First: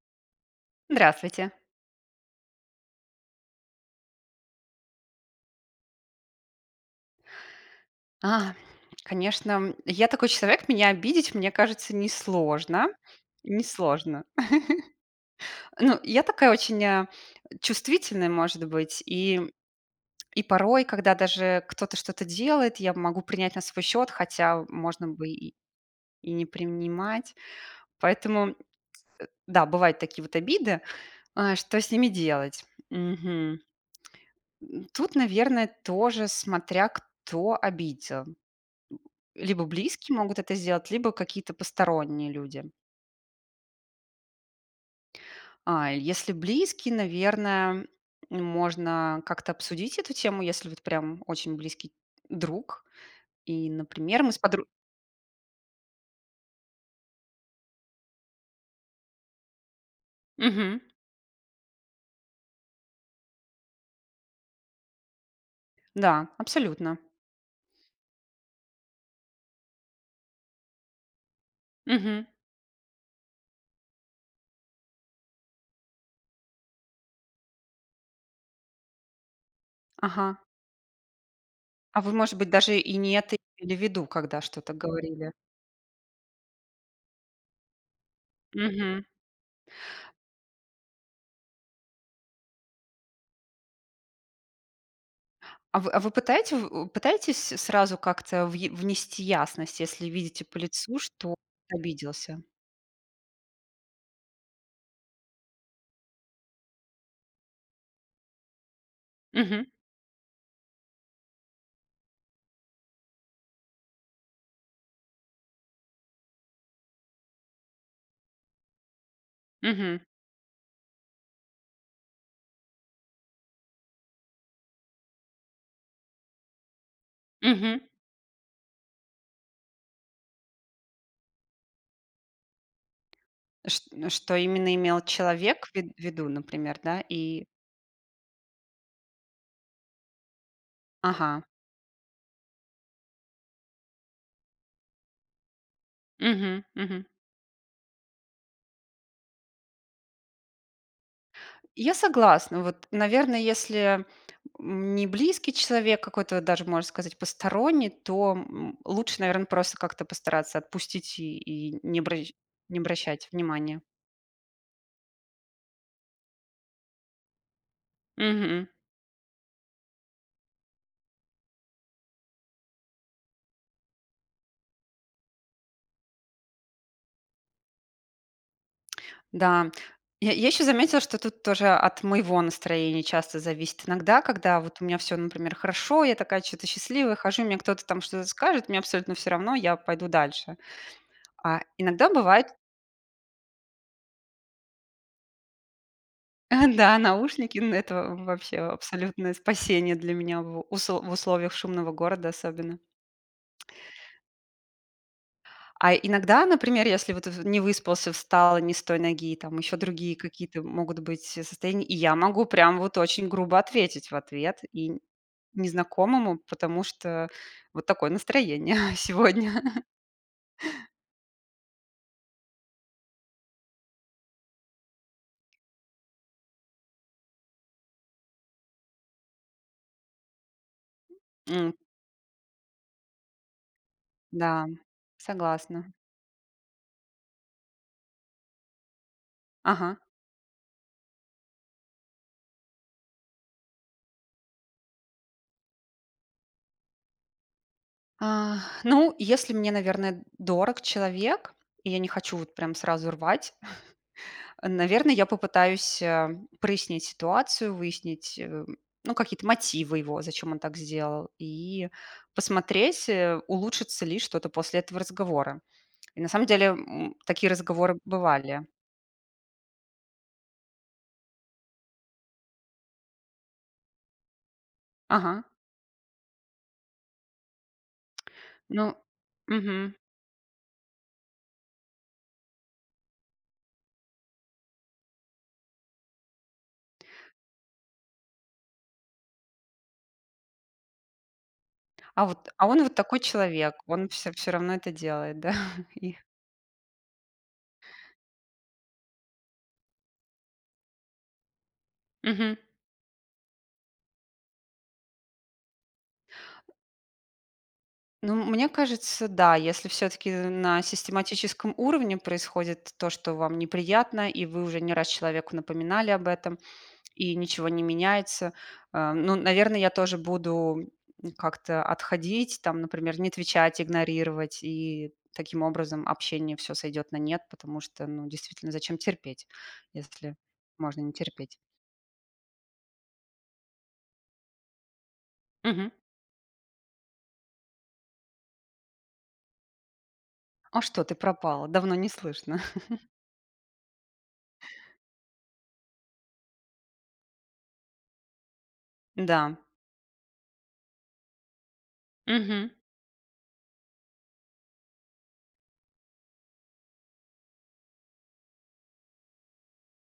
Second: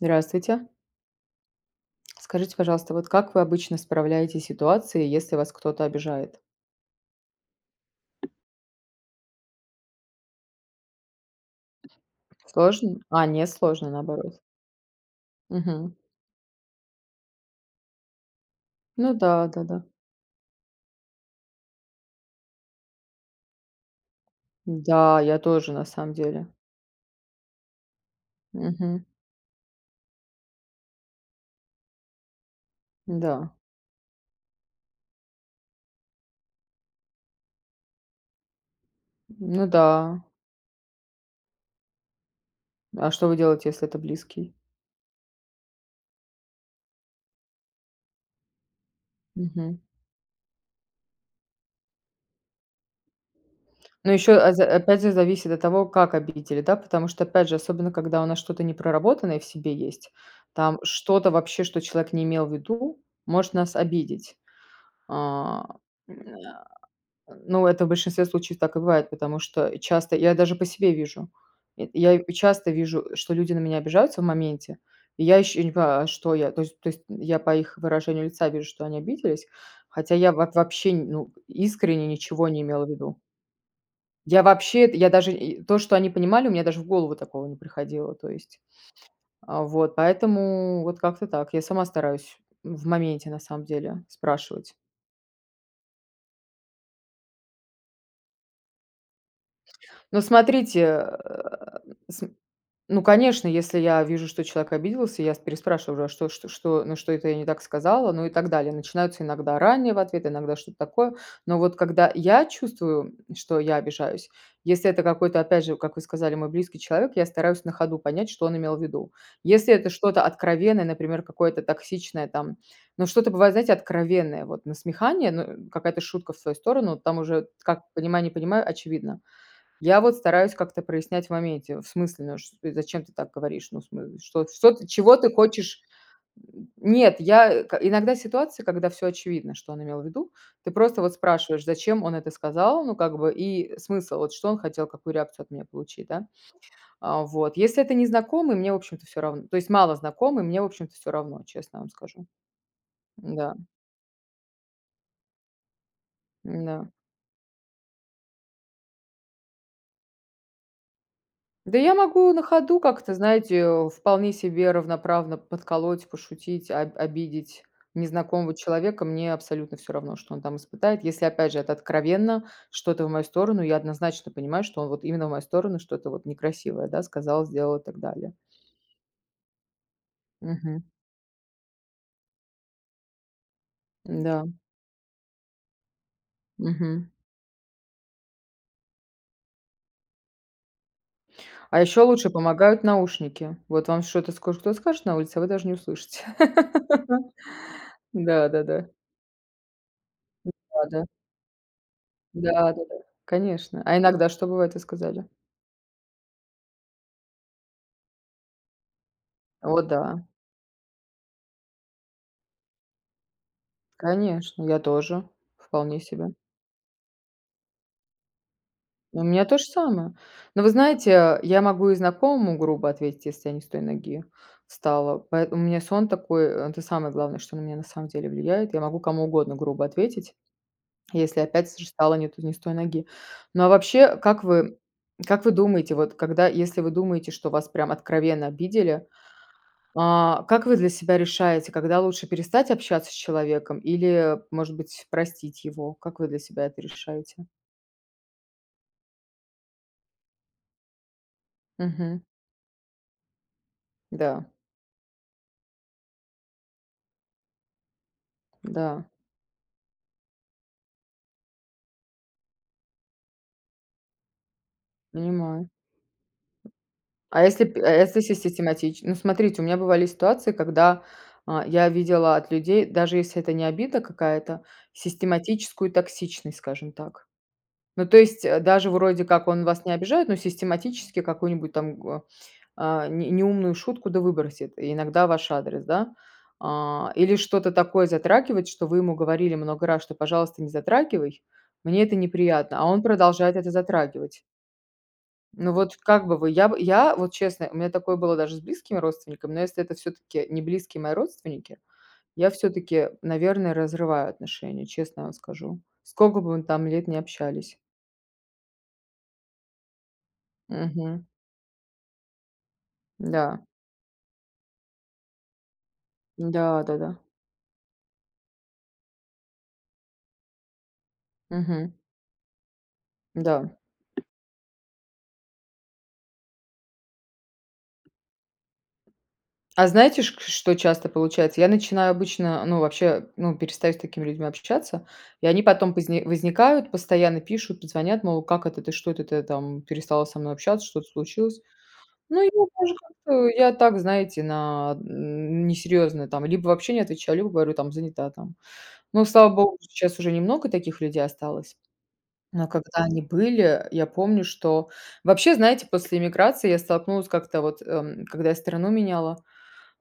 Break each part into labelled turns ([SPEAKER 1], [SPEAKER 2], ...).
[SPEAKER 1] Здравствуйте!
[SPEAKER 2] Здравствуйте!
[SPEAKER 1] Скажите, пожалуйста, вот как вы обычно справляетесь с ситуации, если вас кто-то обижает?
[SPEAKER 2] А. Конечно, я такой человек. Меня обидеть, мне кажется, несложно.
[SPEAKER 1] Сложно? А, не сложно,
[SPEAKER 2] Несложно.
[SPEAKER 1] наоборот. Мгм.
[SPEAKER 2] Ну, я такая очень, э, чувствительная, может быть.
[SPEAKER 1] Ну
[SPEAKER 2] И
[SPEAKER 1] да, да-да.
[SPEAKER 2] и порой, когда даже кто-то что-то делает, я могу принять на свой счёт, хотя, можно
[SPEAKER 1] Да,
[SPEAKER 2] бы
[SPEAKER 1] я
[SPEAKER 2] и
[SPEAKER 1] тоже, на самом
[SPEAKER 2] и не
[SPEAKER 1] деле.
[SPEAKER 2] принимать. Поэтому
[SPEAKER 1] Мгм.
[SPEAKER 2] да, бывают такие вот обиды. Э, что с ними делать?
[SPEAKER 1] Да.
[SPEAKER 2] Мгм. М, тут, наверно, тоже смотря кто обидел. Либо
[SPEAKER 1] Ну
[SPEAKER 2] близкие
[SPEAKER 1] да.
[SPEAKER 2] могут это сделать, либо какие-то посторонние люди.
[SPEAKER 1] А что вы делаете, если это близкий?
[SPEAKER 2] А, если близкие, наверно, можно как-то
[SPEAKER 1] Мгм.
[SPEAKER 2] обсудить эту тему, если вот прям очень близкий друг. И,
[SPEAKER 1] Но
[SPEAKER 2] например, мы
[SPEAKER 1] еще,
[SPEAKER 2] с
[SPEAKER 1] а
[SPEAKER 2] подр
[SPEAKER 1] за опять зе зависит от того, как обидели, да. Потому что, опять же, особенно когда у нас что-то непроработанное в себе есть, там
[SPEAKER 2] Мгм.
[SPEAKER 1] что-то вообще, что человек не имел в виду, может нас обидеть. А. М,
[SPEAKER 2] Да.
[SPEAKER 1] н
[SPEAKER 2] Абсолютно.
[SPEAKER 1] а. Ну, это в большинстве случаев так и бывает, потому что часто я даже по себе вижу. Я я
[SPEAKER 2] Мгм.
[SPEAKER 1] часто вижу, что люди на меня обижаются в моменте. И я ищу, я не понимаю: а что я? То есть то есть я по их выражению лица вижу, что они обиделись, хотя я
[SPEAKER 2] Ага.
[SPEAKER 1] вот вообще, ну,
[SPEAKER 2] А
[SPEAKER 1] искренне
[SPEAKER 2] вы, может
[SPEAKER 1] ничего
[SPEAKER 2] быть,
[SPEAKER 1] не
[SPEAKER 2] даже
[SPEAKER 1] имела в
[SPEAKER 2] и не
[SPEAKER 1] виду.
[SPEAKER 2] это имели в виду, когда
[SPEAKER 1] Я
[SPEAKER 2] что-то
[SPEAKER 1] вообще это, я даже
[SPEAKER 2] говорили?
[SPEAKER 1] и то, что они понимали, у меня даже в голову такого не приходило. То есть,
[SPEAKER 2] Мгм.
[SPEAKER 1] а, вот поэтому вот как-то так я сама стараюсь в моменте, на самом деле, спрашивать.
[SPEAKER 2] А вы а вы пытаете в пытаетесь сразу как-то въе внести ясность, если
[SPEAKER 1] Но
[SPEAKER 2] видите по лицу,
[SPEAKER 1] смотрите.
[SPEAKER 2] что
[SPEAKER 1] См
[SPEAKER 2] обиделся?
[SPEAKER 1] ну конечно, если я вижу, что человек обиделся, я с переспрашиваю, а что что что, на что это я не так сказала? Ну и так далее. Начинаются иногда
[SPEAKER 2] Мгм.
[SPEAKER 1] ранние в ответы, иногда что-то такое. Но вот когда я чувствую, что я обижаюсь, если это какой-то, опять же, как вы сказали, мой близкий человек, я стараюсь на ходу понять, что он имел в виду. Если это
[SPEAKER 2] Мгм.
[SPEAKER 1] что-то откровенное, например, какое-то токсичное там, но что-то бывает, знаете, откровенное, вот насмехание, ну, э, какая-то шутка в свою сторону. Там уже
[SPEAKER 2] Мгм.
[SPEAKER 1] как понимай- не понимай, очевидно. Я вот стараюсь как-то прояснять в моменте: "В смысле, ну, ш Э, зачем ты так говоришь?
[SPEAKER 2] Ш
[SPEAKER 1] Ну, в
[SPEAKER 2] н
[SPEAKER 1] см
[SPEAKER 2] что
[SPEAKER 1] что, что
[SPEAKER 2] именно
[SPEAKER 1] ты
[SPEAKER 2] имел
[SPEAKER 1] чего ты
[SPEAKER 2] человек в
[SPEAKER 1] хочешь?"
[SPEAKER 2] ви в виду,
[SPEAKER 1] М,
[SPEAKER 2] например, да?
[SPEAKER 1] нет,
[SPEAKER 2] И
[SPEAKER 1] я к иногда ситуация, когда всё очевидно, что он имел в виду, ты просто вот
[SPEAKER 2] Ага.
[SPEAKER 1] спрашиваешь: зачем он это сказал, ну, как бы и смысл, вот, что он хотел, какую реакцию от меня получить, да?
[SPEAKER 2] Мгм, мгм.
[SPEAKER 1] А вот если это незнакомый- мне в общем-то всё равно, то есть малознакомый- мне в общем-то всё равно, честно вам
[SPEAKER 2] Я
[SPEAKER 1] скажу.
[SPEAKER 2] согласна. Вот, наверно,
[SPEAKER 1] М-да.
[SPEAKER 2] если, м, не близкий человек, какой-то даже можно
[SPEAKER 1] М-да.
[SPEAKER 2] сказать посторонний, то, м, лучше, наверно, просто как-то постараться отпустить и
[SPEAKER 1] Да,
[SPEAKER 2] и
[SPEAKER 1] я
[SPEAKER 2] не обращ
[SPEAKER 1] могу на
[SPEAKER 2] не
[SPEAKER 1] ходу как-то,
[SPEAKER 2] обращать
[SPEAKER 1] знаете,
[SPEAKER 2] внимание.
[SPEAKER 1] э, вполне себе равноправно подколоть, пошутить, об обидеть незнакомого
[SPEAKER 2] Мгм.
[SPEAKER 1] человека. Мне абсолютно всё равно, что он там испытает. Если, опять же, это откровенно что-то в мою сторону, я однозначно понимаю, что он вот именно в мою сторону что-то вот некрасивое, да, сказал, сделал и так далее.
[SPEAKER 2] Да, я я ещё
[SPEAKER 1] Мгм.
[SPEAKER 2] заметила, что тут тоже от моего настроения часто зависит. Иногда,
[SPEAKER 1] Да.
[SPEAKER 2] когда вот у меня всё, например, хорошо, я такая чё-то
[SPEAKER 1] Мгм.
[SPEAKER 2] счастливая, хожу, мне кто-то там что-то скажет, мне абсолютно всё равно- я пойду дальше. А
[SPEAKER 1] А еще
[SPEAKER 2] иногда
[SPEAKER 1] лучше
[SPEAKER 2] бывает
[SPEAKER 1] помогают наушники. Вот вам что-то скоро кто-то скажет на улице, а вы даже не услышите.
[SPEAKER 2] А, да, наушники, ну это в вообще
[SPEAKER 1] Да-да-да.
[SPEAKER 2] абсолютное спасение для меня, в усл
[SPEAKER 1] Услада.
[SPEAKER 2] в условиях шумного города
[SPEAKER 1] Да,
[SPEAKER 2] особенно.
[SPEAKER 1] да-да, конечно. А иногда что бывает, вы сказали?
[SPEAKER 2] А иногда, например, если вот в не выспался, встал не с той ноги, там ещё
[SPEAKER 1] О
[SPEAKER 2] другие
[SPEAKER 1] да.
[SPEAKER 2] какие-то могут быть состояния, и я могу прямо вот очень грубо ответить в ответ
[SPEAKER 1] Конечно, я
[SPEAKER 2] и н
[SPEAKER 1] тоже. Вполне себе.
[SPEAKER 2] незнакомому, потому что вот такое настроение
[SPEAKER 1] У меня
[SPEAKER 2] сегодня.
[SPEAKER 1] то же самое. Но, вы знаете, я могу и знакомому грубо ответить, если я не с той ноги встала, поэтому у меня сон такой- это самое главное, что на меня на самом деле влияет. Я могу кому угодно грубо ответить, если, опять
[SPEAKER 2] М.
[SPEAKER 1] с же, встала не то не с той ноги. Но, а вообще, как
[SPEAKER 2] Да,
[SPEAKER 1] вы как вы
[SPEAKER 2] согласна.
[SPEAKER 1] думаете, вот, когда, если вы думаете, что вас прям откровенно обидели,
[SPEAKER 2] Ага.
[SPEAKER 1] а, как вы для себя решаете, когда лучше перестать общаться с человеком или, может быть, простить его? Как вы для себя это решаете?
[SPEAKER 2] А. Ну, если мне, наверно, дорог человек, и я не
[SPEAKER 1] Мгм.
[SPEAKER 2] хочу вот прям сразу рвать,
[SPEAKER 1] Да.
[SPEAKER 2] наверно, я попытаюсь, э, прояснить ситуацию, выяснить, э,
[SPEAKER 1] Да.
[SPEAKER 2] ну, какие-то мотивы его, зачем он так сделал, и посмотреть, э, улучшится ли что-то после этого разговора.
[SPEAKER 1] Понимаю.
[SPEAKER 2] И, на самом деле, м,
[SPEAKER 1] А
[SPEAKER 2] такие
[SPEAKER 1] если п а
[SPEAKER 2] разговоры
[SPEAKER 1] если сис
[SPEAKER 2] бывали.
[SPEAKER 1] систематич Ну, смотрите, у меня бывали ситуации, когда, э, я видела от людей, даже если это не обида какая-то,
[SPEAKER 2] Ага.
[SPEAKER 1] систематическую токсичность, скажем так. Ну то есть, э, даже,
[SPEAKER 2] Ну
[SPEAKER 1] вроде как, он вас не
[SPEAKER 2] мгм.
[SPEAKER 1] обижает, но систематически какую-нибудь там гоа а, не неумную шутку да выбросит и иногда в ваш адрес. Да? А, или что-то такое затрагивает, что вы ему говорили много раз, что: "Пожалуйста, не затрагивай- мне это
[SPEAKER 2] А вот, а
[SPEAKER 1] неприятно".
[SPEAKER 2] он
[SPEAKER 1] А
[SPEAKER 2] вот
[SPEAKER 1] он
[SPEAKER 2] такой
[SPEAKER 1] продолжает это
[SPEAKER 2] человек. Он всё
[SPEAKER 1] затрагивать.
[SPEAKER 2] всё равно это делает, да,
[SPEAKER 1] Ну вот
[SPEAKER 2] и
[SPEAKER 1] как бы вы, я б я вот, честно, у меня такое было даже с близкими родственниками, но если это всё-таки не близкие мои родственники, я
[SPEAKER 2] Мгм.
[SPEAKER 1] всё-таки, наверное, разрываю отношения, честно вам скажу. Скока бы мы там лет не общались.
[SPEAKER 2] Ну, мне кажется, да. Если всё-таки на
[SPEAKER 1] Мгм.
[SPEAKER 2] систематическом уровне происходит то, что вам
[SPEAKER 1] Да.
[SPEAKER 2] неприятно, и вы уже не раз человеку напоминали об этом,
[SPEAKER 1] Да, да-да.
[SPEAKER 2] и ничего не меняется,- э, ну, наверно, я тоже буду как-то
[SPEAKER 1] Мгм.
[SPEAKER 2] отходить. Там, например, не
[SPEAKER 1] Да.
[SPEAKER 2] отвечать, игнорировать и, таким образом, общение всё сойдёт на нет, потому что, ну действительно, зачем терпеть,
[SPEAKER 1] А знаете,
[SPEAKER 2] если
[SPEAKER 1] ш что
[SPEAKER 2] можно
[SPEAKER 1] часто
[SPEAKER 2] не терпеть.
[SPEAKER 1] получается? Я начинаю обычно, ну вообще, ну перестаю с такими людьми общаться, и они
[SPEAKER 2] Мгм.
[SPEAKER 1] потом позни возникают, постоянно пишут, позвонят, мол: "Как это, ты что, это ты там перестала со мной
[SPEAKER 2] А
[SPEAKER 1] общаться,
[SPEAKER 2] что
[SPEAKER 1] что-то
[SPEAKER 2] ты
[SPEAKER 1] случилось?"
[SPEAKER 2] пропала? Давно не
[SPEAKER 1] Ну и
[SPEAKER 2] слышно.
[SPEAKER 1] я даже как-то, я так, знаете, на несерьезно там либо вообще не отвечаю, либо говорю там: "Занята там". Но, слава
[SPEAKER 2] Да.
[SPEAKER 1] богу, сейчас уже немного таких людей осталось. Но
[SPEAKER 2] Мгм.
[SPEAKER 1] когда они были, я помню, что Вообще, знаете, после эмиграции я столкнулась как-то вот, эм, когда я страну меняла,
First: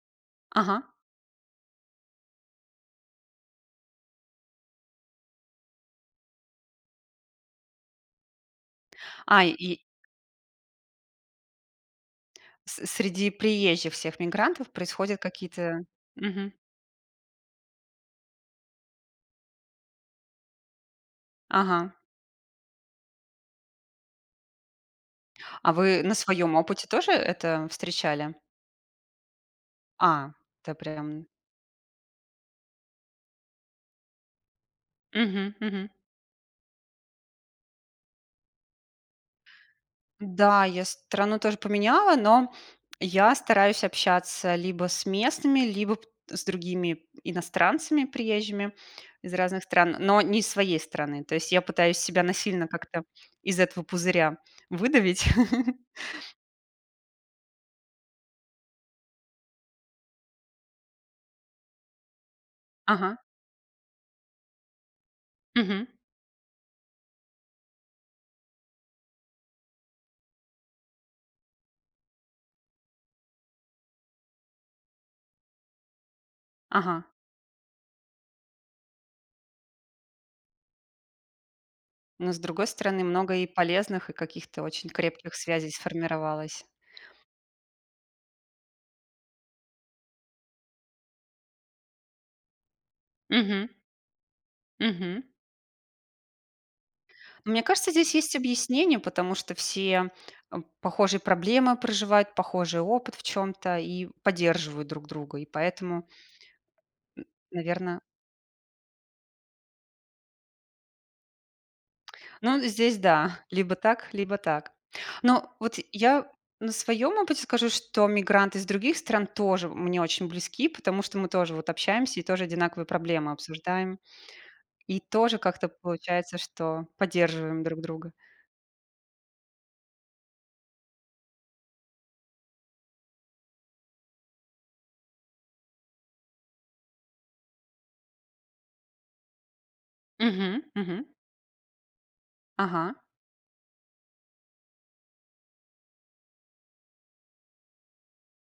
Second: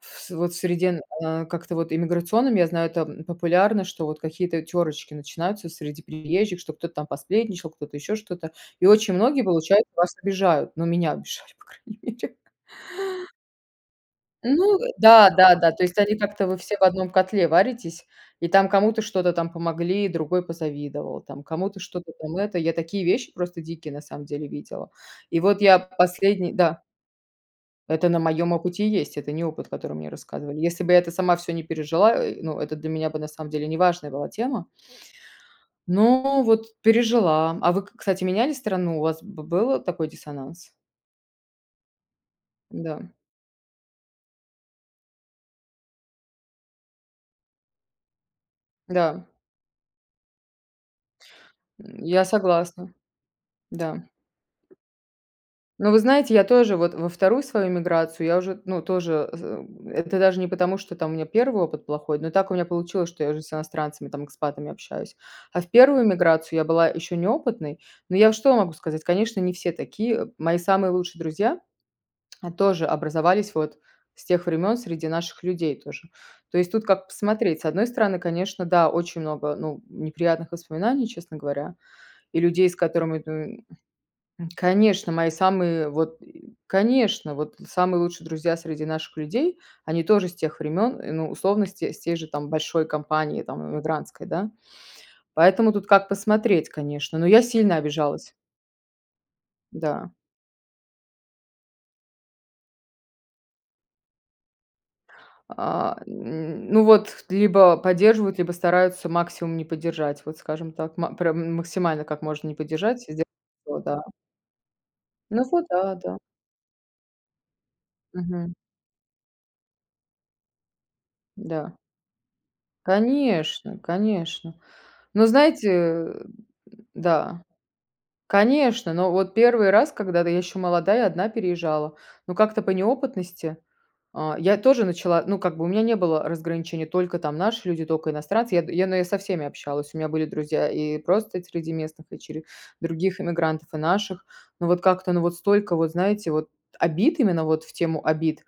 [SPEAKER 1] в с вот в
[SPEAKER 2] Ага.
[SPEAKER 1] среде н а, как это, вот иммиграционном, я знаю, там, популярно, что вот какие-то тёрочки начинаются среди приезжих, что кто-то там посплетничал, кто-то еще что-то. И очень многие,
[SPEAKER 2] А, и
[SPEAKER 1] получаются, вас обижают. Ну, меня обижали, по крайней мере.
[SPEAKER 2] С среди приезжих всех мигрантов
[SPEAKER 1] Ну, э,
[SPEAKER 2] происходят
[SPEAKER 1] да-да-да.
[SPEAKER 2] какие-то
[SPEAKER 1] То есть они как-то,
[SPEAKER 2] Мгм.
[SPEAKER 1] вы все в одном котле варитесь, и там кому-то что-то там помогли- другой позавидовал, там кому-то
[SPEAKER 2] Ага.
[SPEAKER 1] что-то там это Я такие вещи просто дикие, на самом деле, видела. И вот
[SPEAKER 2] А
[SPEAKER 1] я
[SPEAKER 2] вы на
[SPEAKER 1] последний
[SPEAKER 2] своём
[SPEAKER 1] Да.
[SPEAKER 2] опыте тоже это
[SPEAKER 1] Это на
[SPEAKER 2] встречали?
[SPEAKER 1] моём опыте и есть, это не опыт, который мне
[SPEAKER 2] А,
[SPEAKER 1] рассказывали.
[SPEAKER 2] то
[SPEAKER 1] Если бы я это
[SPEAKER 2] прям.
[SPEAKER 1] сама всё не пережила, э, ну, это для меня бы, на самом деле, неважная была тема.
[SPEAKER 2] Мгм, мгм.
[SPEAKER 1] Но вот пережила. А вы, к кстати, меняли страну, у вас б был такой
[SPEAKER 2] Да,
[SPEAKER 1] диссонанс?
[SPEAKER 2] я страну тоже поменяла, но
[SPEAKER 1] Да.
[SPEAKER 2] я стараюсь общаться либо с местными, либо с другими иностранцами, приезжими
[SPEAKER 1] Да.
[SPEAKER 2] из разных стран, но не из своей страны. То есть я пытаюсь
[SPEAKER 1] М,
[SPEAKER 2] себя
[SPEAKER 1] я
[SPEAKER 2] насильно
[SPEAKER 1] согласна.
[SPEAKER 2] как-то из этого
[SPEAKER 1] Да.
[SPEAKER 2] пузыря выдавить.
[SPEAKER 1] Но, вы знаете, я тоже вот во 2 свою миграцию я уже, н ну, тоже, з э, это даже не потому, что там у меня 1 опыт плохой, но так у меня получилось,
[SPEAKER 2] Ага.
[SPEAKER 1] что я уже с иностранцами, там, экспатами, общаюсь. А в
[SPEAKER 2] Мгм.
[SPEAKER 1] 1 миграцию я была ещё неопытной. Но я что могу сказать: конечно, не все такие. Мои самые лучшие друзья тоже образовались вот с тех времён, среди наших людей тоже. То есть тут
[SPEAKER 2] Ага.
[SPEAKER 1] как посмотреть. С одной стороны, конечно, да, очень много, ну, неприятных воспоминаний, честно говоря,
[SPEAKER 2] Но, с
[SPEAKER 1] и
[SPEAKER 2] другой
[SPEAKER 1] людей, с
[SPEAKER 2] стороны,
[SPEAKER 1] которыми,
[SPEAKER 2] много
[SPEAKER 1] ну
[SPEAKER 2] и
[SPEAKER 1] и
[SPEAKER 2] полезных, и
[SPEAKER 1] М,
[SPEAKER 2] каких-то очень
[SPEAKER 1] конечно! Мои
[SPEAKER 2] крепких связей
[SPEAKER 1] самые вот
[SPEAKER 2] сформировалось.
[SPEAKER 1] конечно, вот самые лучшие друзья среди наших людей- они тоже с тех времен, ну, условно, с те с тей же там большой компании, там,
[SPEAKER 2] Мгм.
[SPEAKER 1] эмигрантской, да.
[SPEAKER 2] Мгм.
[SPEAKER 1] Поэтому тут как посмотреть, конечно, но я
[SPEAKER 2] Мне
[SPEAKER 1] сильно
[SPEAKER 2] кажется, здесь
[SPEAKER 1] обижалась.
[SPEAKER 2] есть объяснение, потому что все,
[SPEAKER 1] Да.
[SPEAKER 2] э, похожие проблемы проживают, похожий опыт в чём-то и поддерживают друг друга, и
[SPEAKER 1] А,
[SPEAKER 2] поэтому
[SPEAKER 1] м. Ну, вот
[SPEAKER 2] м
[SPEAKER 1] либо
[SPEAKER 2] наверно.
[SPEAKER 1] поддерживают, либо стараются максимум не поддержать, вот, скажем так. Ма прям м максимально как можно не
[SPEAKER 2] Ну, здесь
[SPEAKER 1] поддержать, сделать
[SPEAKER 2] да, либо
[SPEAKER 1] всё, да.
[SPEAKER 2] так, либо так.
[SPEAKER 1] Ну
[SPEAKER 2] Но
[SPEAKER 1] вот
[SPEAKER 2] вот
[SPEAKER 1] да, да.
[SPEAKER 2] я на своём опыте скажу, что
[SPEAKER 1] Мгм.
[SPEAKER 2] мигранты из других стран тоже мне очень близки, потому что мы тоже вот
[SPEAKER 1] Да.
[SPEAKER 2] общаемся и тоже одинаковые проблемы
[SPEAKER 1] Конечно,
[SPEAKER 2] обсуждаем.
[SPEAKER 1] конечно!
[SPEAKER 2] И
[SPEAKER 1] Ну,
[SPEAKER 2] тоже
[SPEAKER 1] знаете,
[SPEAKER 2] как-то
[SPEAKER 1] э,
[SPEAKER 2] получается, что
[SPEAKER 1] да.
[SPEAKER 2] поддерживаем друг друга.
[SPEAKER 1] Конечно, но вот 1 раз, когда, да, я ещё молодая 1 переезжала, но как-то по неопытности, э, я тоже начала, ну, как бы, у меня не было разграничений: только там наши люди, только иностранцы. Я д я, наверно, со всеми общалась, у меня были
[SPEAKER 2] Мгм,
[SPEAKER 1] друзья и
[SPEAKER 2] мгм.
[SPEAKER 1] просто среди местных, дочери
[SPEAKER 2] Ага.
[SPEAKER 1] других иммигрантов и наших. Но вот как-то, но вот столько вот, знаете, вот, обид именно вот в тему обид,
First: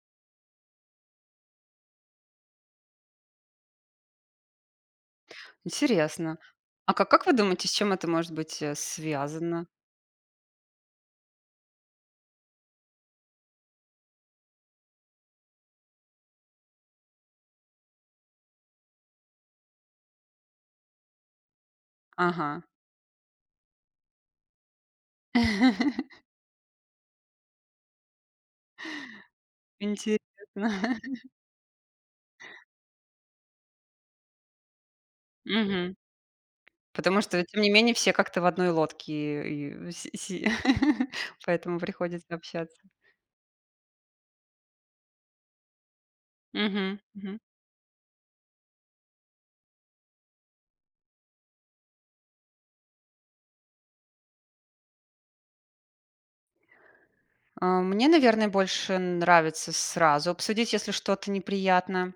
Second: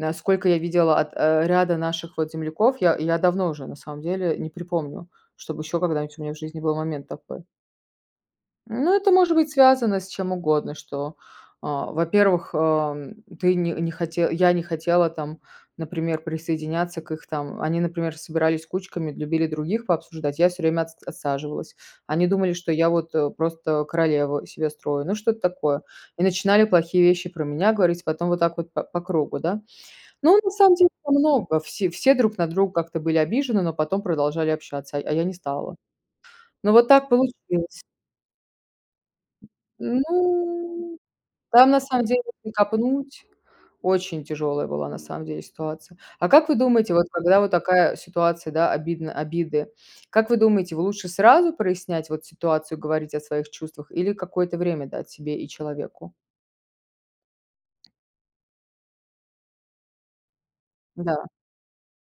[SPEAKER 1] а, сколько я видела от, э, ряда наших вот земляков, я я давно уже, на самом деле, не припомню, чтобы еще когда-нибудь у меня
[SPEAKER 2] Интересно.
[SPEAKER 1] в жизни был
[SPEAKER 2] А
[SPEAKER 1] момент
[SPEAKER 2] как как вы
[SPEAKER 1] такой.
[SPEAKER 2] думаете, с чем это может быть, э,
[SPEAKER 1] Ну, это может быть
[SPEAKER 2] связано?
[SPEAKER 1] связано с чем угодно, что, э, во-первых, эм, ты не не хоте я не хотела там, например, присоединяться к их там. Они, например, собирались кучками, любили других пообсуждать. Я всё время отс отсаживалась. Они думали,
[SPEAKER 2] Ага.
[SPEAKER 1] что я вот, э, просто королеву из себя строю. Ну, что-то такое. И начинали плохие вещи про меня говорить, потом вот так вот па по кругу, да.
[SPEAKER 2] Интересно.
[SPEAKER 1] Но, на самом деле, много все все друг на друга как-то были обижены, но потом продолжали общаться, а а я не стала.
[SPEAKER 2] Мгм.
[SPEAKER 1] Ну вот так
[SPEAKER 2] Потому что, тем не
[SPEAKER 1] получилось.
[SPEAKER 2] менее, все как-то в одной лодке, э, и вс си
[SPEAKER 1] Ну. Там,
[SPEAKER 2] Поэтому
[SPEAKER 1] на самом деле,
[SPEAKER 2] приходится
[SPEAKER 1] если
[SPEAKER 2] общаться.
[SPEAKER 1] копнуть, очень тяжелая была, на самом деле, ситуация. А как вы думаете,
[SPEAKER 2] Мгм,
[SPEAKER 1] вот, когда
[SPEAKER 2] мгм.
[SPEAKER 1] вот такая ситуация, да, обидно обиды, как вы думаете, вы, лучше сразу прояснять вот ситуацию, говорить о своих чувствах или какое-то время дать себе и человеку?
[SPEAKER 2] Э, мне, наверно, больше нравится сразу обсудить, если
[SPEAKER 1] Да.
[SPEAKER 2] что-то неприятно,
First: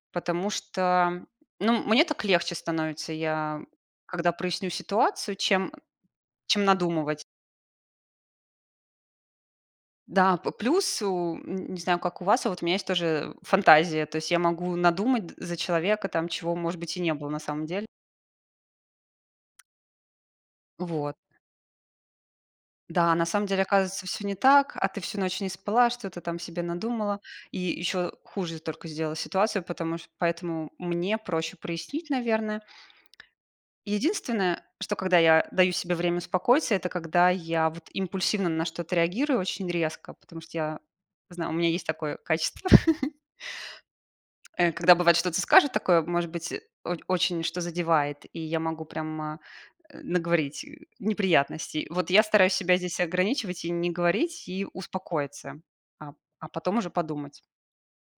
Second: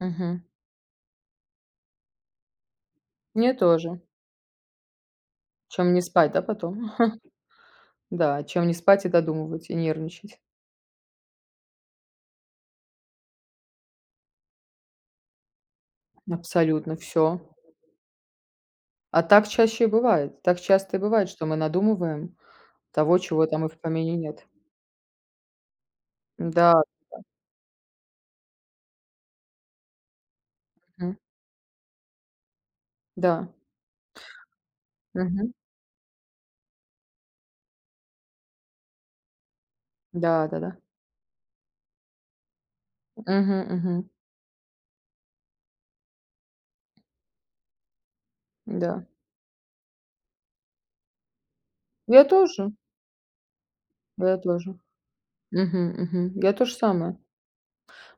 [SPEAKER 1] Мгм.
[SPEAKER 2] потому что, ну, мне так легче становится,
[SPEAKER 1] Мне
[SPEAKER 2] я
[SPEAKER 1] тоже.
[SPEAKER 2] когда проясню ситуацию, чем,
[SPEAKER 1] Чем не спать, да,
[SPEAKER 2] чем
[SPEAKER 1] потом?
[SPEAKER 2] надумывать.
[SPEAKER 1] Да, чем не спать и додумывать, и
[SPEAKER 2] Да.
[SPEAKER 1] нервничать.
[SPEAKER 2] П плюс, у, н не знаю, как у вас, а вот у меня есть тоже фантазия. То есть я могу надумать д за человека, там чего, может
[SPEAKER 1] Абсолютно
[SPEAKER 2] быть, и не было на
[SPEAKER 1] всё.
[SPEAKER 2] самом деле.
[SPEAKER 1] А так чаще и бывает, так часто и
[SPEAKER 2] Вот.
[SPEAKER 1] бывает, что мы надумываем
[SPEAKER 2] Да,
[SPEAKER 1] того,
[SPEAKER 2] на
[SPEAKER 1] чего
[SPEAKER 2] самом деле,
[SPEAKER 1] там и в
[SPEAKER 2] оказывается,
[SPEAKER 1] помине
[SPEAKER 2] всё не
[SPEAKER 1] нет.
[SPEAKER 2] так, а ты всю ночь не спала, что-то там себе
[SPEAKER 1] Да,
[SPEAKER 2] надумала.
[SPEAKER 1] да.
[SPEAKER 2] И ещё хуже только сделала ситуацию, потому ш поэтому
[SPEAKER 1] Мгм.
[SPEAKER 2] мне проще прояснить, наверно.
[SPEAKER 1] Да.
[SPEAKER 2] Единственное, что когда я
[SPEAKER 1] Мгм.
[SPEAKER 2] даю себе время успокоиться- это когда я, вот, импульсивно на что-то реагирую очень резко, потому
[SPEAKER 1] Да,
[SPEAKER 2] что
[SPEAKER 1] да-да.
[SPEAKER 2] я знаю, у меня есть такое качество.
[SPEAKER 1] Мгм, мгм.
[SPEAKER 2] Э. Когда, бывает, что-то скажет такое, может быть, о очень что-то задевает, и я могу
[SPEAKER 1] Да.
[SPEAKER 2] прямо, э, наговорить неприятностей. Вот, я
[SPEAKER 1] Я
[SPEAKER 2] стараюсь
[SPEAKER 1] тоже.
[SPEAKER 2] себя здесь ограничивать и не
[SPEAKER 1] Я
[SPEAKER 2] говорить, и
[SPEAKER 1] тоже.
[SPEAKER 2] успокоиться,
[SPEAKER 1] Мгм,
[SPEAKER 2] а
[SPEAKER 1] мгм.
[SPEAKER 2] а
[SPEAKER 1] Я тоже
[SPEAKER 2] потом уже
[SPEAKER 1] самое.
[SPEAKER 2] подумать.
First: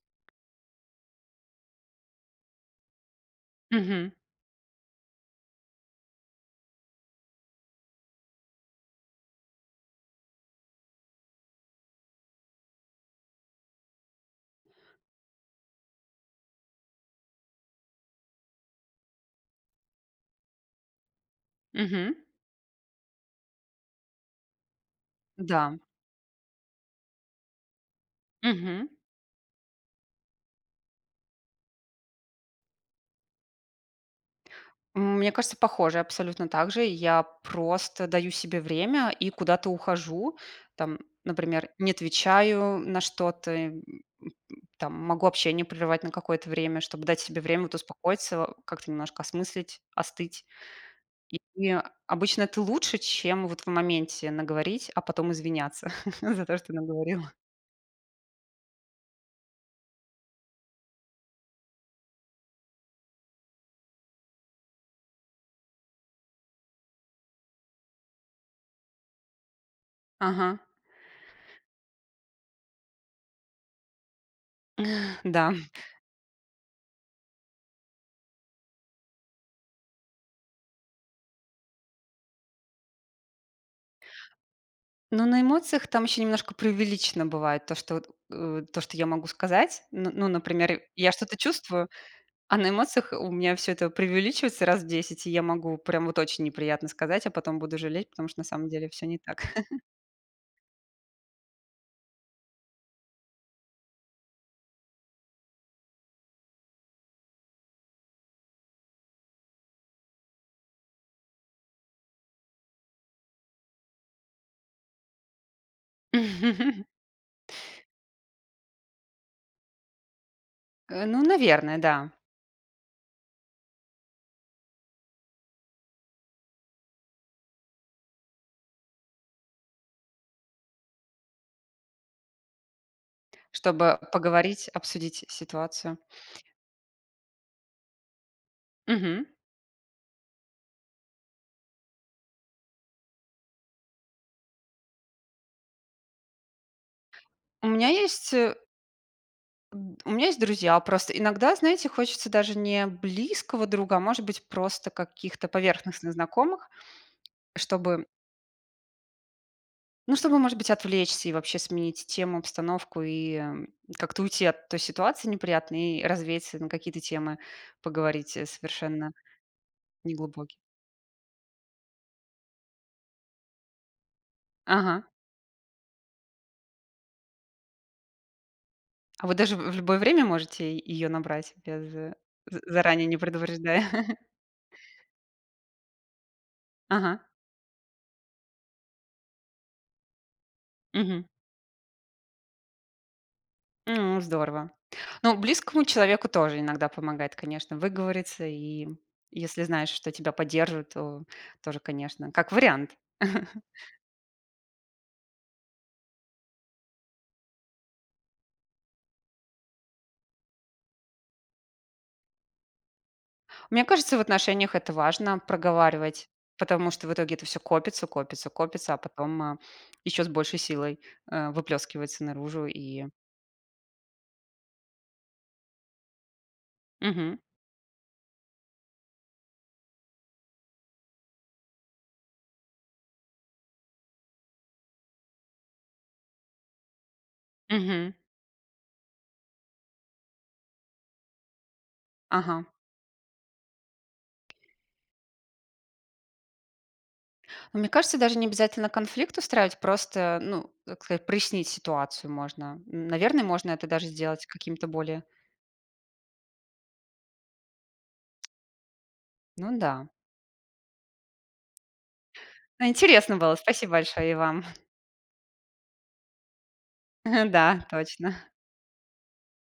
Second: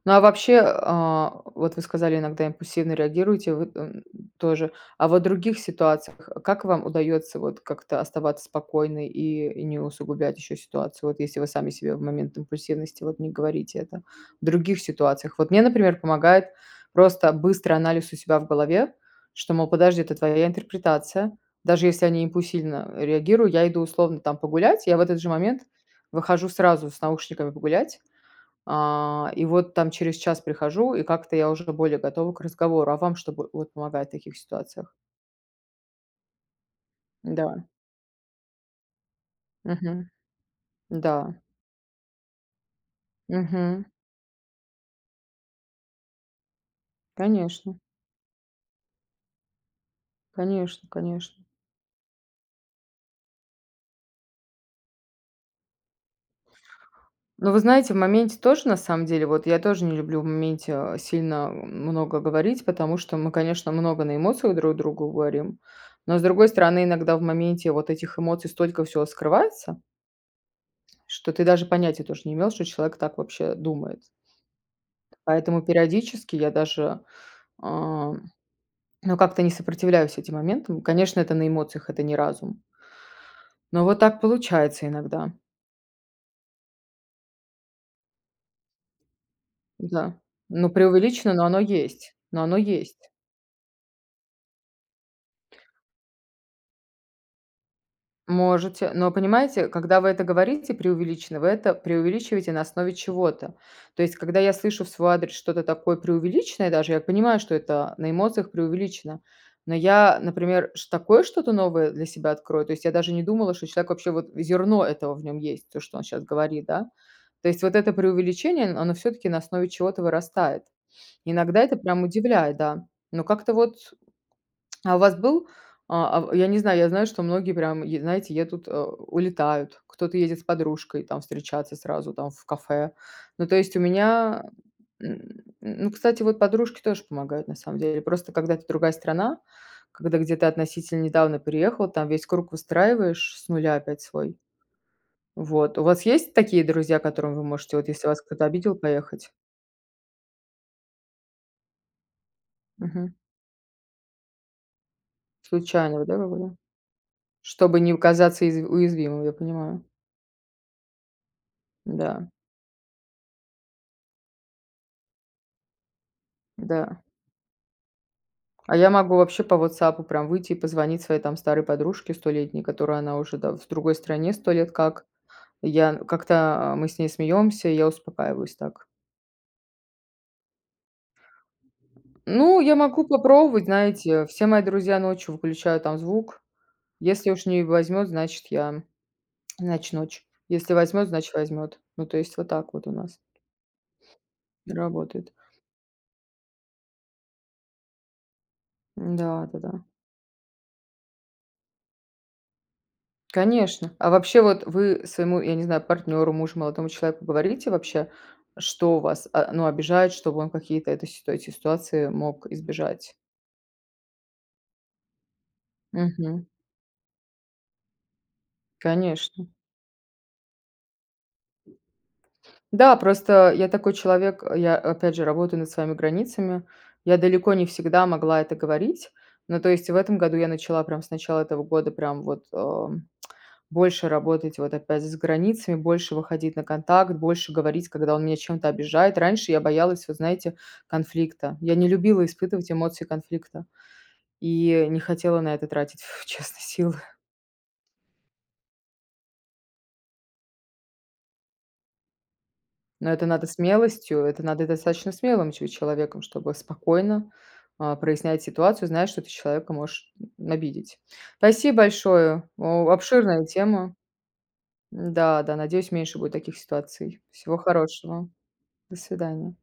[SPEAKER 1] Ну, а вообще, а, вот вы сказали, иногда импульсивно реагируете, вы, эм,
[SPEAKER 2] Мгм.
[SPEAKER 1] тоже. А вот в других ситуациях как вам удается вот как-то оставаться спокойной и и не усугублять еще ситуацию, вот если вы сами себе в момент импульсивности вот не говорите это, в других ситуациях? Вот мне, например, помогает просто быстрый анализ у себя в голове, что, мол: "Подожди, это твоя интерпретация". Даже если
[SPEAKER 2] Мгм.
[SPEAKER 1] они импульсивно реагирую, я иду, условно там, погулять. Я в этот же момент
[SPEAKER 2] Да.
[SPEAKER 1] выхожу сразу с наушниками погулять,
[SPEAKER 2] Мгм.
[SPEAKER 1] а, и вот там через час прихожу, и как-то я уже более готова к разговору. А вам что бы вот помогает в таких ситуациях?
[SPEAKER 2] Мне кажется, похоже, абсолютно так же. Я
[SPEAKER 1] Да.
[SPEAKER 2] просто даю себе время и куда-то
[SPEAKER 1] Мгм.
[SPEAKER 2] ухожу. Там,
[SPEAKER 1] Да.
[SPEAKER 2] например, не отвечаю на что-то, м м
[SPEAKER 1] Мгм.
[SPEAKER 2] м, там могу общение прервать на какое-то время, чтобы дать себе время вот
[SPEAKER 1] Конечно.
[SPEAKER 2] успокоиться, как-то немножко осмыслить, остыть.
[SPEAKER 1] Конечно,
[SPEAKER 2] И
[SPEAKER 1] конечно.
[SPEAKER 2] и обычно это лучше, чем вот в моменте наговорить, а потом извиняться за то, что наговорила.
[SPEAKER 1] Но вы знаете, в моменте тоже, на самом деле. Вот я тоже не люблю в моменте, а, сильно много говорить, потому что мы, конечно, много на эмоциях друг другу говорим. Но, с другой стороны, иногда в моменте вот этих эмоций столько всего скрывается
[SPEAKER 2] Ага.
[SPEAKER 1] что ты даже понятия тоже не имел, что человек так вообще думает.
[SPEAKER 2] Да.
[SPEAKER 1] Поэтому, периодически, я даже, э, ну, как-то не сопротивляюсь этим моментам. Конечно, это на эмоциях, это не разум. Но вот так получается
[SPEAKER 2] Ну,
[SPEAKER 1] иногда.
[SPEAKER 2] на эмоциях там ещё немножко преувеличено бывает, то, что вот, э, то, что я могу сказать. Н
[SPEAKER 1] Да,
[SPEAKER 2] ну,
[SPEAKER 1] ну,
[SPEAKER 2] например, я
[SPEAKER 1] преувеличено,
[SPEAKER 2] что-то
[SPEAKER 1] но оно
[SPEAKER 2] чувствую,
[SPEAKER 1] есть, но оно
[SPEAKER 2] а на
[SPEAKER 1] есть.
[SPEAKER 2] эмоциях у меня всё это преувеличивается раз в 10, и я могу прям вот очень неприятно сказать, а потом буду жалеть, потому что на самом деле
[SPEAKER 1] Можете.
[SPEAKER 2] всё
[SPEAKER 1] Но
[SPEAKER 2] не так.
[SPEAKER 1] понимаете, когда вы это говорите, преувеличено, вы это преувеличиваете на основе чего-то. То есть, когда я слышу в свой адрес что-то такое преувеличенное, даже я понимаю, что это на эмоциях преувеличено, но я, например, ш такое что-то новое для себя открою, то есть я даже не думала, что человек вообще, вот, зерно этого в нем есть, то, что он щас говорит, да. То есть вот это преувеличение, оно всё-таки на основе чего-то вырастает.
[SPEAKER 2] Э, ну,
[SPEAKER 1] Иногда это
[SPEAKER 2] наверное,
[SPEAKER 1] прям
[SPEAKER 2] да.
[SPEAKER 1] удивляет, да. Но как-то вот. А у вас был, а а в я не знаю, я знаю, что многие прям, е знаете, едут, у улетают, кто-то едет с подружкой там встречаться сразу там в кафе. Ну, то есть у
[SPEAKER 2] Чтобы
[SPEAKER 1] меня,
[SPEAKER 2] поговорить,
[SPEAKER 1] м
[SPEAKER 2] обсудить
[SPEAKER 1] м, ну,
[SPEAKER 2] ситуацию.
[SPEAKER 1] кстати, вот подружки тоже помогают, на самом деле. Просто, когда это другая
[SPEAKER 2] Мгм.
[SPEAKER 1] страна, когда где ты относительно недавно переехал, там весь круг выстраиваешь с нуля опять свой. Вот. У вас есть такие друзья, к которым вы
[SPEAKER 2] У
[SPEAKER 1] можете, вот
[SPEAKER 2] меня
[SPEAKER 1] если вас
[SPEAKER 2] есть,
[SPEAKER 1] кто-то
[SPEAKER 2] э
[SPEAKER 1] обидел, поехать?
[SPEAKER 2] м, д у меня есть друзья. Просто иногда, знаете, хочется даже не
[SPEAKER 1] Мгм.
[SPEAKER 2] близкого друга, а, может быть, просто каких-то
[SPEAKER 1] Случайно вот,
[SPEAKER 2] поверхностных
[SPEAKER 1] да,, [unintelligible]
[SPEAKER 2] знакомых,
[SPEAKER 1] чтобы не у
[SPEAKER 2] чтобы
[SPEAKER 1] казаться из уязвимым, я понимаю.
[SPEAKER 2] Ну, чтобы, может быть, отвлечься и вообще сменить
[SPEAKER 1] Да.
[SPEAKER 2] тему, обстановку и как-то уйти от той ситуации неприятной, и развеяться на какие-то
[SPEAKER 1] Да.
[SPEAKER 2] темы, поговорить, э,
[SPEAKER 1] А я
[SPEAKER 2] совершенно
[SPEAKER 1] могу вообще по "Вотсапу" прям выйти и
[SPEAKER 2] неглубокие.
[SPEAKER 1] позвонить своей, там, старой подружке столетней, которую она уже, да, в другой стране 100 лет
[SPEAKER 2] Ага.
[SPEAKER 1] как. Я как-то мы с ней смеемся, и я успокаиваюсь так.
[SPEAKER 2] А вы, даже, в в любое время можете е её набрать, без з
[SPEAKER 1] Ну я могу
[SPEAKER 2] заранее не
[SPEAKER 1] попробовать,
[SPEAKER 2] предупреждая?
[SPEAKER 1] знаете, все мои друзья ночью выключают там звук.
[SPEAKER 2] Ага.
[SPEAKER 1] Если уж не возьмет, значит, я, значит, ночь. Если возьмет,
[SPEAKER 2] Мгм.
[SPEAKER 1] значит, возьмет. Ну, то есть вот так вот у нас
[SPEAKER 2] М, здорово!
[SPEAKER 1] и работает.
[SPEAKER 2] Ну, близкому человеку тоже иногда помогает, конечно, выговориться. И
[SPEAKER 1] Да,
[SPEAKER 2] если
[SPEAKER 1] да-да.
[SPEAKER 2] знаешь, что тебя поддержат, то тоже, конечно, как вариант.
[SPEAKER 1] Конечно. А вообще, вот вы своему, я не знаю, партнеру, мужу, молодому человеку, говорите вообще, что вас, а, ну, обижает, чтобы он какие-то это сит эти ситуации мог избежать?
[SPEAKER 2] Мне кажется, в отношениях это важно проговаривать,
[SPEAKER 1] Мгм.
[SPEAKER 2] потому что в итоге это всё копится, копится, копится, а потом,
[SPEAKER 1] Конечно.
[SPEAKER 2] а, еще с большей силой, э, выплескивается наружу,
[SPEAKER 1] Да,
[SPEAKER 2] и
[SPEAKER 1] просто я такой человек, я, опять же, работаю над своими границами. Я
[SPEAKER 2] Мгм.
[SPEAKER 1] далеко не всегда могла это говорить. Но, то есть, в этом году я начала прям с начала этого года, прям вот, эм, больше работать вот опять с границами, больше выходить на контакт, больше говорить,
[SPEAKER 2] Мгм.
[SPEAKER 1] когда он меня чем-то обижает. Раньше я боялась, вот, знаете, конфликта. Я не любила
[SPEAKER 2] Ага.
[SPEAKER 1] испытывать эмоции конфликта и не хотела на это тратить, честно, силы.
[SPEAKER 2] Ну, мне кажется, даже не обязательно конфликт устраивать, просто, ну, как сказать, прояснить ситуацию можно. Н
[SPEAKER 1] Ну, это
[SPEAKER 2] наверно,
[SPEAKER 1] надо
[SPEAKER 2] можно это даже
[SPEAKER 1] смелостью, это
[SPEAKER 2] сделать
[SPEAKER 1] надо
[SPEAKER 2] каким-то
[SPEAKER 1] достаточно
[SPEAKER 2] более
[SPEAKER 1] смелым че человеком, чтобы спокойно, а, прояснять ситуацию, зная, что ты человека
[SPEAKER 2] Ну да.
[SPEAKER 1] можешь, м, обидеть. Спасибо большое!
[SPEAKER 2] Ну,
[SPEAKER 1] О
[SPEAKER 2] интересно
[SPEAKER 1] обширная
[SPEAKER 2] было! Спасибо
[SPEAKER 1] тема.
[SPEAKER 2] большое и вам!
[SPEAKER 1] М, да, да, надеюсь, меньше будет таких ситуаций. Всего
[SPEAKER 2] Да,
[SPEAKER 1] хорошего!
[SPEAKER 2] точно!
[SPEAKER 1] До свидания.